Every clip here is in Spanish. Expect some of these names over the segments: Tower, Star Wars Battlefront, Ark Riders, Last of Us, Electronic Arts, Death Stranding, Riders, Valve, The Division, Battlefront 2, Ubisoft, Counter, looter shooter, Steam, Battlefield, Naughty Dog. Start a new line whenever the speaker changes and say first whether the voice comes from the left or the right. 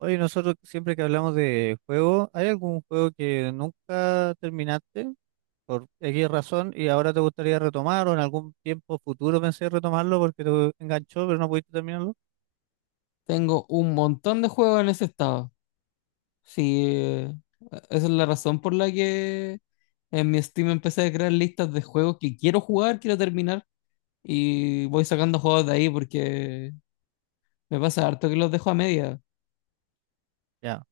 right: Oye, nosotros siempre que hablamos de juego, ¿hay algún juego que nunca terminaste por X razón y ahora te gustaría retomar o en algún tiempo futuro pensé retomarlo porque te enganchó pero no pudiste terminarlo?
left: Tengo un montón de juegos en ese estado. Sí, esa es la razón por la que en mi Steam empecé a crear listas de juegos que quiero jugar, quiero terminar. Y voy sacando juegos de ahí porque me pasa harto que los dejo a media.
right: Ya.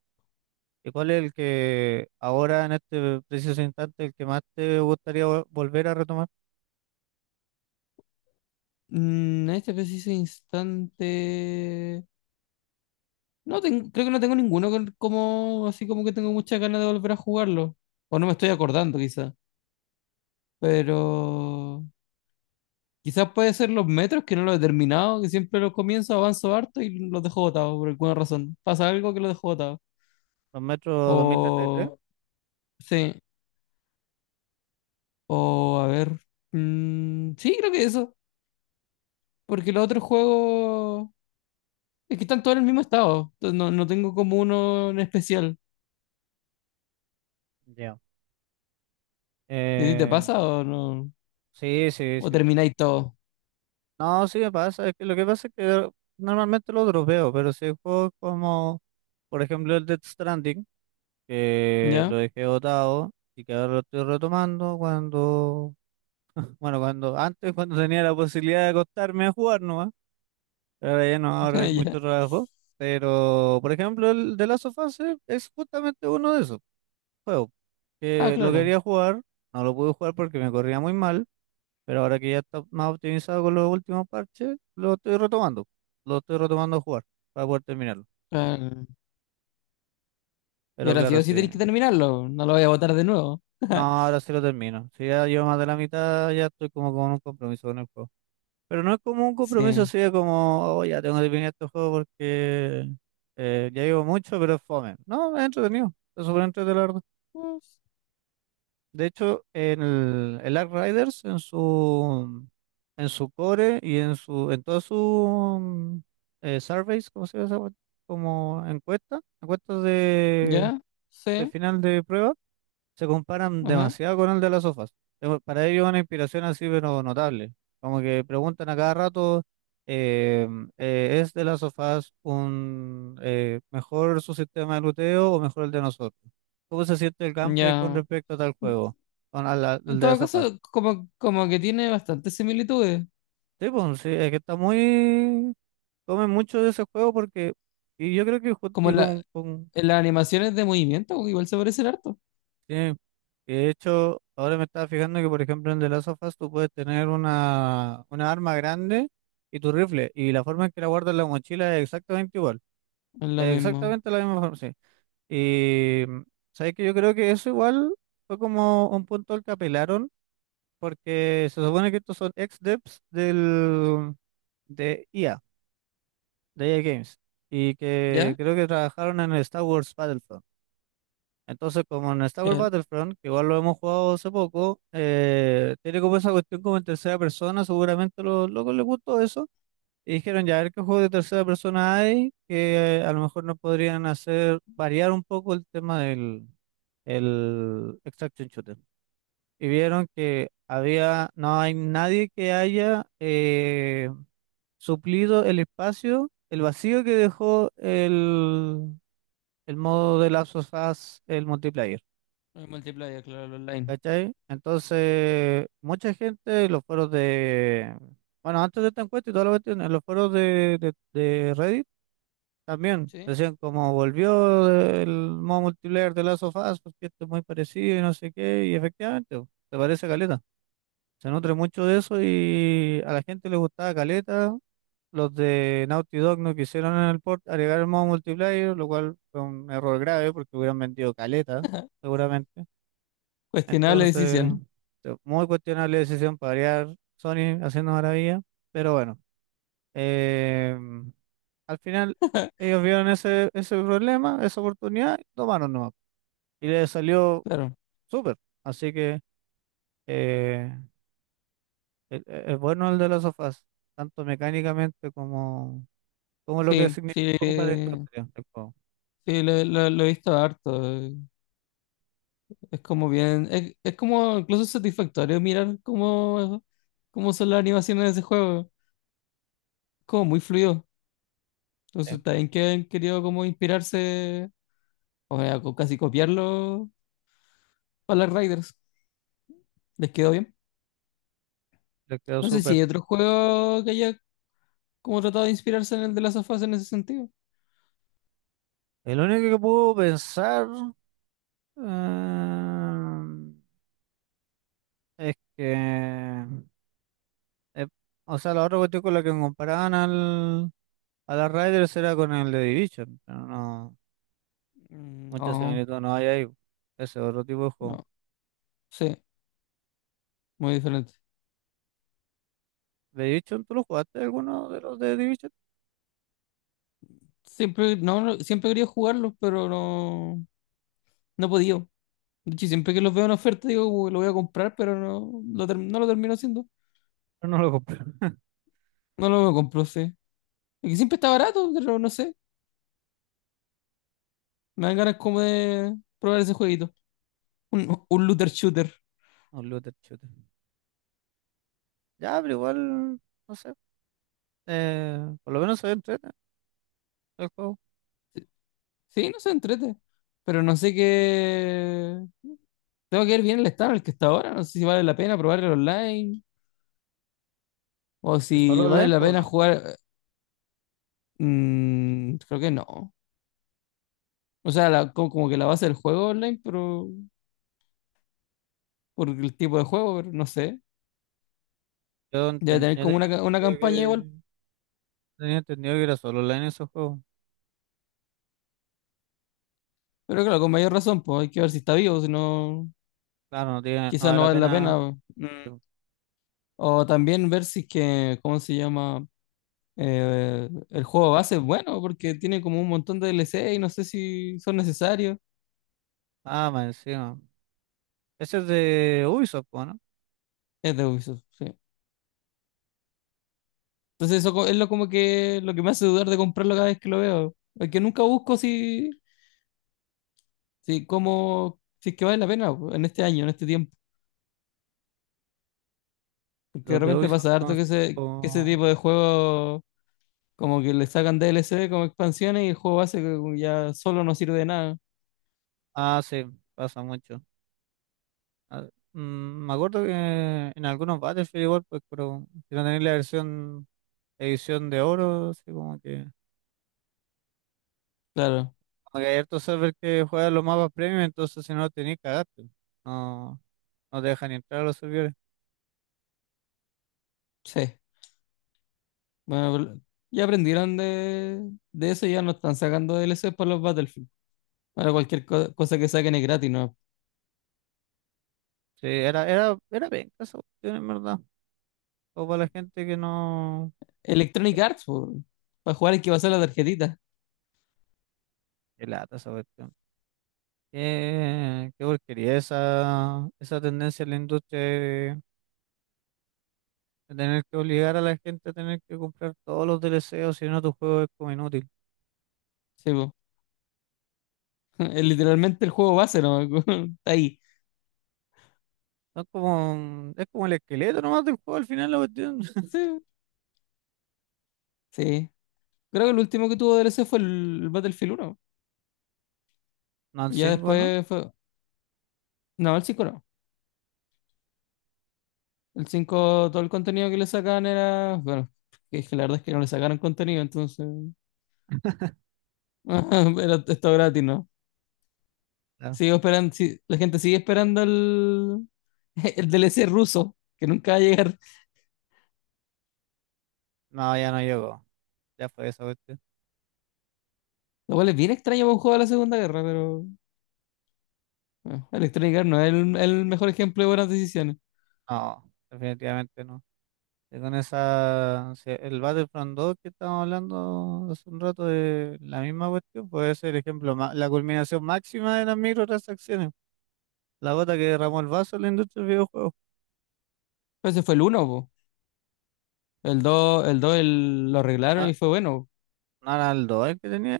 right: ¿Y cuál es el que ahora en este preciso instante el que más te gustaría volver a retomar?
left: En este preciso instante. No tengo, creo que no tengo ninguno como así como que tengo muchas ganas de volver a jugarlo. O no me estoy acordando quizá. Pero quizás puede ser los metros, que no lo he terminado, que siempre los comienzo, avanzo harto y los dejo botados por alguna razón. Pasa algo que los dejo botados.
right: ¿Los metros tres?
left: O, sí, o a ver. Sí, creo que eso. Porque los otros juegos es que están todos en el mismo estado. Entonces no tengo como uno en especial.
right: Ya.
left: ¿Y a ti te
right: Eh,
left: pasa o no?
right: sí, sí,
left: ¿O
right: sí.
left: termináis todo?
right: No, sí me pasa. Es que lo que pasa es que normalmente lo dropeo, pero si hay juegos como, por ejemplo, el Death Stranding, que
left: ¿Ya?
right: lo dejé botado y que ahora lo estoy retomando cuando, bueno, cuando antes, cuando tenía la posibilidad de acostarme a jugar nomás, pero ahora ya no, ahora
left: Ah,
right: hay
left: ¿ya?
right: mucho trabajo. Pero, por ejemplo, el de Last of Us es justamente uno de esos juegos
left: Ah,
right: que lo
left: claro.
right: quería jugar, no lo pude jugar porque me corría muy mal, pero ahora que ya está más optimizado con los últimos parches, lo estoy retomando a jugar para poder terminarlo.
left: Ah, y
right: Pero
left: ahora sí
right: claro,
left: o sí
right: sí.
left: tenéis que terminarlo. No lo voy a botar de nuevo.
right: No, ahora sí lo termino. Si ya llevo más de la mitad, ya estoy como con un compromiso con el juego. Pero no es como un compromiso,
left: Sí.
right: así de como, oh, ya tengo que terminar este juego porque ya llevo mucho, pero es fome. No, es entretenido. Es súper entretenido, la verdad.
left: Pues,
right: De hecho, en el Ark Riders, en su core y en todos sus surveys, ¿cómo se llama esa cuestión? Como encuesta, encuestas
left: ¿ya?
right: de
left: Sí.
right: final de prueba. Se comparan
left: Ajá.
right: demasiado con el de las sofás. Pero para ellos una inspiración así, pero notable. Como que preguntan a cada rato, eh, ¿es de las sofás un mejor su sistema de luteo o mejor el de nosotros? ¿Cómo se siente el gameplay con
left: Ya.
right: respecto a tal juego? Con al
left: En
right: de las
left: todo
right: sofás.
left: caso, como que tiene bastantes similitudes.
right: Sí, pues, sí, es que está muy... Comen mucho de ese juego porque... Y yo creo que
left: Como
right: y
left: la,
right: con
left: en las animaciones de movimiento, pues, igual se parecen harto.
right: sí, y de hecho, ahora me estaba fijando que, por ejemplo, en The Last of Us tú puedes tener una arma grande y tu rifle, y la forma en que la guardas en la mochila es exactamente igual,
left: Es lo
right: es
left: mismo.
right: exactamente la misma forma, sí. Y sabes que yo creo que eso igual fue como un punto al que apelaron, porque se supone que estos son ex-devs de IA, de EA Games, y que
left: ¿Ya?
right: creo que trabajaron en el Star Wars Battlefront. Entonces, como en Star Wars
left: Claro.
right: Battlefront, que igual lo hemos jugado hace poco, tiene como esa cuestión como en tercera persona, seguramente a los locos les gustó eso. Y dijeron, ya, a ver qué juego de tercera persona hay, que a lo mejor nos podrían hacer variar un poco el tema del el extraction shooter. Y vieron que había, no hay nadie que haya suplido el espacio, el vacío que dejó el modo de Last of Us, el multiplayer.
left: El multiplayer, claro, el online.
right: ¿Cachai? Entonces, mucha gente en los foros de. Bueno, antes de esta encuesta y toda la cuestión, en los foros de Reddit también
left: Sí.
right: decían como volvió el modo multiplayer de Last of Us, porque esto es muy parecido y no sé qué, y efectivamente, po, se parece a Caleta. Se nutre mucho de eso y a la gente le gustaba Caleta. Los de Naughty Dog no quisieron en el port agregar el modo multiplayer, lo cual fue un error grave porque hubieran vendido Caleta, seguramente.
left: Cuestionable
right: Entonces,
left: decisión.
right: este, muy cuestionable decisión para variar Sony haciendo maravilla, pero bueno, eh, al final ellos vieron ese problema, esa oportunidad, y tomaron nomás. Y les salió
left: Claro.
right: súper. Así que eh, es bueno el de los sofás, tanto mecánicamente como, como lo que
left: Sí,
right: significó para la
left: sí.
right: industria del juego.
left: Sí, lo he visto harto. Es como bien. Es como incluso satisfactorio mirar cómo, cómo son las animaciones de ese juego. Como muy fluido.
right: Sí,
left: Entonces, también que han querido como inspirarse. O sea, casi copiarlo para las Riders. Les quedó bien.
right: les quedó
left: No sé si
right: súper.
left: hay otro juego que haya como tratado de inspirarse en el de las sofás en ese sentido.
right: El único que puedo pensar eh, es que Eh, o sea, los otros cuestión con la que comparaban a las Riders era con el de Division, pero no,
left: Mm,
right: mucha
left: no,
right: similitud no hay ahí. Ese otro tipo de juego.
left: no. Sí, muy diferente.
right: ¿The Division tú lo jugaste alguno de los de Division?
left: Siempre, no, no, siempre quería jugarlos, pero no, no he podido. De hecho, siempre que los veo en oferta digo, "Uy, lo voy a comprar", pero no lo, no lo termino haciendo.
right: Pero no lo compré.
left: No lo compro, sí. Es que siempre está barato, pero no sé. Me dan ganas como de probar ese jueguito. Un, un looter shooter.
right: Un looter shooter. Ya, pero igual, no sé. Por lo menos se entrete el juego.
left: Sí, no se entrete. Pero no sé qué. Tengo que ver bien el estado en el que está ahora. No sé si vale la pena probar el online o
right: ¿Es
left: si
right: solo
left: vale
right: online,
left: la
right: pues
left: pena
right: no?
left: jugar. Mm, creo que no. O sea, como, como que la base del juego online, pero por el tipo de juego, pero no sé.
right: Yo,
left: Debe tener
right: yo
left: como una, una
right: entendido
left: campaña igual.
right: que, tenía entendido que era solo online ese juego.
left: Pero claro, con mayor razón, pues hay que ver si está vivo, si no,
right: Claro, no tiene, no
left: quizás
right: vale
left: no
right: la
left: vale la pena.
right: pena.
left: Mm. O también ver si es que, ¿cómo se llama? El juego base es bueno, porque tiene como un montón de DLC y no sé si son necesarios.
right: Ah, más encima. Ese es de Ubisoft, po, ¿no?
left: Es de Ubisoft, sí. Entonces eso es lo que me hace dudar de comprarlo cada vez que lo veo. Porque nunca busco si, si cómo si es que vale la pena po, en este año, en este tiempo. Porque de
right: Los de
left: repente
right: Ubisoft
left: pasa harto
right: son...
left: que que ese
right: tipo-
left: tipo de juegos como que le sacan DLC como expansiones y el juego base que ya solo no sirve de nada.
right: Ah, sí, pasa mucho. Ah, mm, me acuerdo que en algunos Battlefield igual, pues, pero si no tenéis la versión edición de oro, así como que...
left: Claro,
right: Como que hay hartos servers que juegan los mapas premium, entonces si no lo tenéis, cagaste. No, no te dejan ni entrar a los servidores.
left: sí. Bueno, ya aprendieron de eso y ya no están sacando DLC para los Battlefield. Para cualquier cosa que saquen es gratis, ¿no?
right: Sí, era bien, esa cuestión, en verdad. O para la gente que no...
left: Electronic Arts, po, para jugar hay que pasar la tarjetita.
right: Qué lata esa cuestión. Qué porquería esa tendencia en la industria de tener que obligar a la gente a tener que comprar todos los DLC, o si no tu juego es como inútil.
left: Sí, po. Es literalmente el juego base, ¿no? Está ahí.
right: Son como, es como el esqueleto nomás del juego al final la cuestión.
left: Sí, sí. Creo que el último que tuvo DLC fue el Battlefield uno.
right: No, el
left: Y ya
right: cinco ¿no?
left: después fue. No, el 5 no. El cinco todo el contenido que le sacaban era. Bueno, es que la verdad es que no le sacaron contenido, entonces. Era esto gratis, ¿no?
right: Claro.
left: Sigo esperando. Sí, la gente sigue esperando el, el DLC ruso, que nunca va a llegar.
right: No, ya no llegó. Ya fue esa cuestión.
left: Lo cual es bien extraño para un juego de la Segunda Guerra, pero bueno, Electronic Arts no es el mejor ejemplo de buenas decisiones.
right: No, definitivamente no. Y con esa, si el Battlefront 2 que estábamos hablando hace un rato de la misma cuestión, puede ser el ejemplo, la culminación máxima de las microtransacciones. La gota que derramó el vaso en la industria del videojuego.
left: Pero ese fue el uno. El 2 lo arreglaron
right: No,
left: y fue bueno.
right: no era el 2 el que tenía,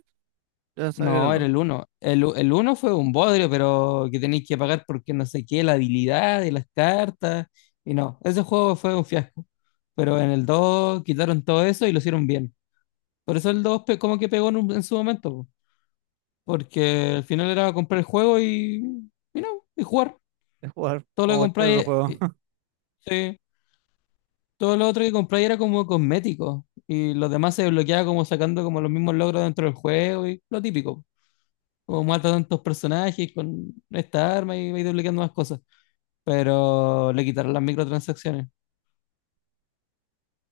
right: yo pensaba que era
left: No,
right: el
left: era
right: 2
left: el uno. El uno fue un bodrio, pero que tenéis que pagar porque no sé qué, la habilidad de las cartas. Y no, ese juego fue un fiasco. Pero en el 2 quitaron todo eso y lo hicieron bien. Por eso el 2 como que pegó en, en su momento, po. Porque al final era comprar el juego y no, y jugar.
right: de jugar
left: Todo lo
right: como
left: que
right: cualquier otro
left: compráis,
right: juego.
left: sí, todo lo otro que compráis era como cosmético. Y los demás se desbloqueaba como sacando como los mismos logros dentro del juego y lo típico. Como mata tantos personajes con esta arma y va duplicando más cosas. Pero le quitaron las microtransacciones.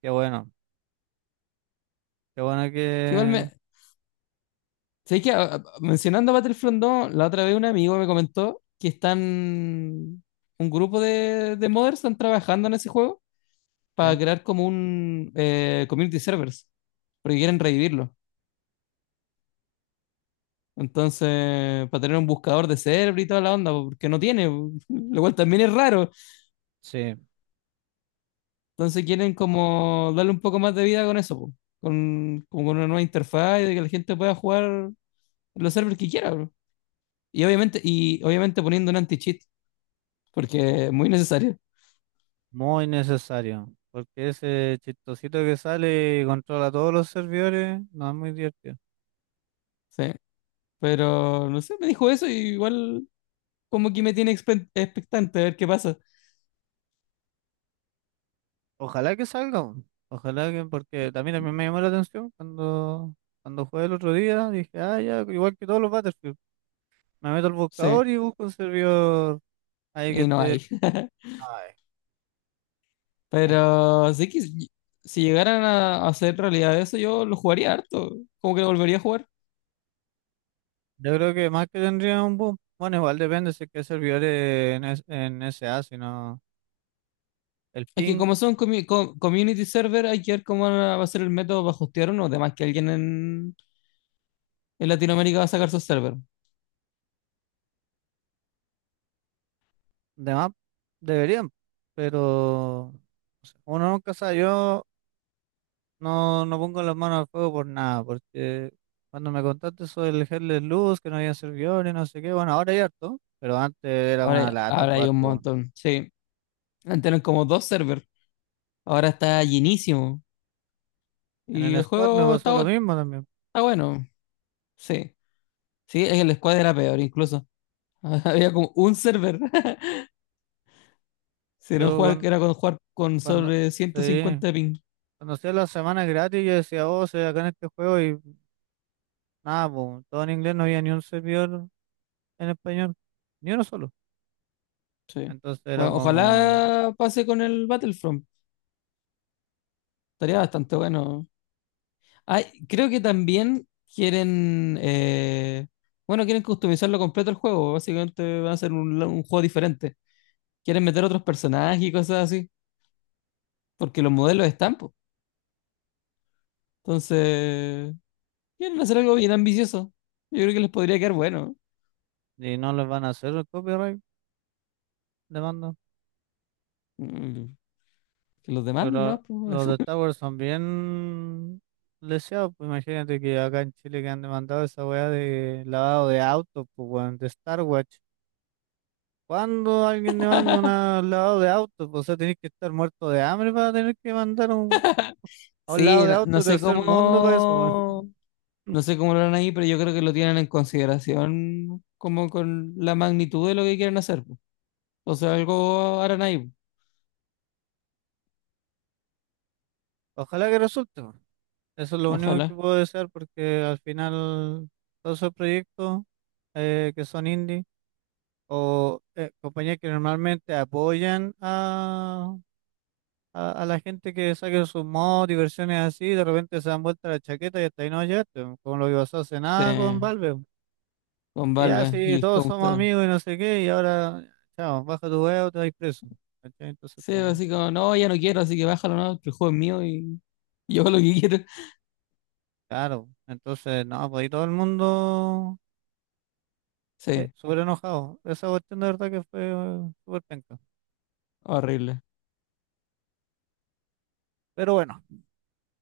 right: Qué bueno, qué bueno
left: Sí, igual
right: que...
left: me. Sé que mencionando Battlefront 2, la otra vez un amigo me comentó que están. Un grupo de modders están trabajando en ese juego
right: Ya,
left: para crear como un community servers, porque quieren revivirlo. Entonces, para tener un buscador de server y toda la onda, porque no tiene, lo cual también es raro.
right: sí,
left: Entonces quieren como darle un poco más de vida con eso, po. Con, como con una nueva interfaz y de que la gente pueda jugar los servers que quiera, bro. Y obviamente poniendo un anti-cheat, porque es muy necesario,
right: muy necesario. Porque ese chistosito que sale y controla todos los servidores, no es muy divertido.
left: sí. Pero no sé, me dijo eso y igual como que me tiene expectante a ver qué pasa.
right: Ojalá que salga, weón. Ojalá que, porque también a mí me llamó la atención cuando, cuando jugué el otro día, dije, ah, ya, igual que todos los Battlefield, me meto al
left: Sí,
right: buscador y busco un servidor ahí que
left: y no
right: esté.
left: hay.
right: Ay, entonces,
left: Pero sí que si, si llegaran a hacer realidad eso, yo lo jugaría harto. Como que lo volvería a jugar.
right: yo creo que más que tendría un boom, bueno, igual depende si es que hay servidores en, en SA, si no. El
left: Es que
right: ping
left: como son community server, hay que ver cómo va a ser el método para hostear uno. Además que alguien en Latinoamérica va a sacar su server.
right: de map deberían, pero o sea, uno nunca sabe. Yo no, no pongo las manos al fuego por nada, porque cuando me contaste sobre el Headless Luz, que no había servidores, no sé qué, bueno, ahora hay harto, pero antes era
left: Ahora,
right: una lata
left: ahora hay
right: jugar.
left: un
right: Po.
left: montón. Sí, antes eran como dos servers. Ahora está llenísimo.
right: En
left: Y
right: el
left: el
right: squad me
left: juego está,
right: pasó lo mismo también.
left: está bueno. Sí, sí, es que el squad era peor incluso. Había como un server. Si no
right: Yo
left: jugar, que era con jugar con
right: cuando,
left: sobre ciento
right: sí,
left: cincuenta ping.
right: cuando hacía las semanas gratis, yo decía, oh, soy acá en este juego y nada, po, todo en inglés, no había ni un servidor en español, ni uno solo.
left: Sí.
right: Entonces era
left: Bueno,
right: como.
left: ojalá pase con el Battlefront. Estaría bastante bueno. Ay, creo que también quieren, bueno, quieren customizarlo completo el juego. Básicamente va a ser un juego diferente. Quieren meter otros personajes y cosas así, porque los modelos están, po. Entonces, quieren hacer algo bien ambicioso. Yo creo que les podría quedar bueno.
right: Y no les van a hacer el copyright demanda.
left: Mm, que los
right: Porque
left: demanden, ¿no? Pues,
right: los de Tower son bien leseados. Pues imagínate que acá en Chile que han demandado esa weá de lavado de autos, pues weón, de Star Watch. ¿Cuándo alguien demanda un lavado de autos? Pues, o sea, tenés que estar muerto de hambre para tener que mandar un, a un
left: sí,
right: lavado de
left: no,
right: auto
left: no
right: de
left: sé
right: tercer mundo para eso, weón.
left: cómo, no sé cómo lo harán ahí, pero yo creo que lo tienen en consideración como con la magnitud de lo que quieren hacer, po. O sea, algo harán ahí,
right: Ojalá que resulte, weón. Eso es lo
left: po.
right: único que
left: Ojalá.
right: puedo desear porque al final todos esos proyectos que son indie. O compañías que normalmente apoyan a la gente que saque sus mods y versiones así, de repente se dan vuelta la chaqueta y hasta ahí no llegaste, bo, como lo que pasó hace
left: Sí.
right: nada con Valve. Bo.
left: Con
right: Y ya,
left: Valve y
right: sí,
left: el
right: todos somos
left: Counter.
right: amigos y no sé qué, y ahora, chao, baja tu huevo, te vas preso. ¿Cachai? Entonces,
left: Sí,
right: como,
left: así como, no, ya no quiero, así que bájalo, no, que el juego es mío y yo hago lo que quiero.
right: claro, entonces, no, pues ahí todo el mundo
left: Sí,
right: súper enojado. Esa cuestión de verdad que fue súper penca.
left: horrible.
right: Pero bueno.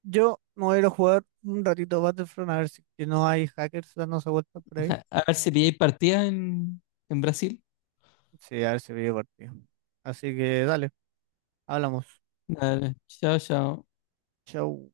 right: Yo me voy a ir a jugar un ratito Battlefront a ver si que no hay hackers dándose vueltas por ahí.
left: A ver si pilláis partidas en Brasil.
right: Sí, a ver si veo partido. Así que dale, hablamos.
left: Dale, chao, chao.
right: Chau.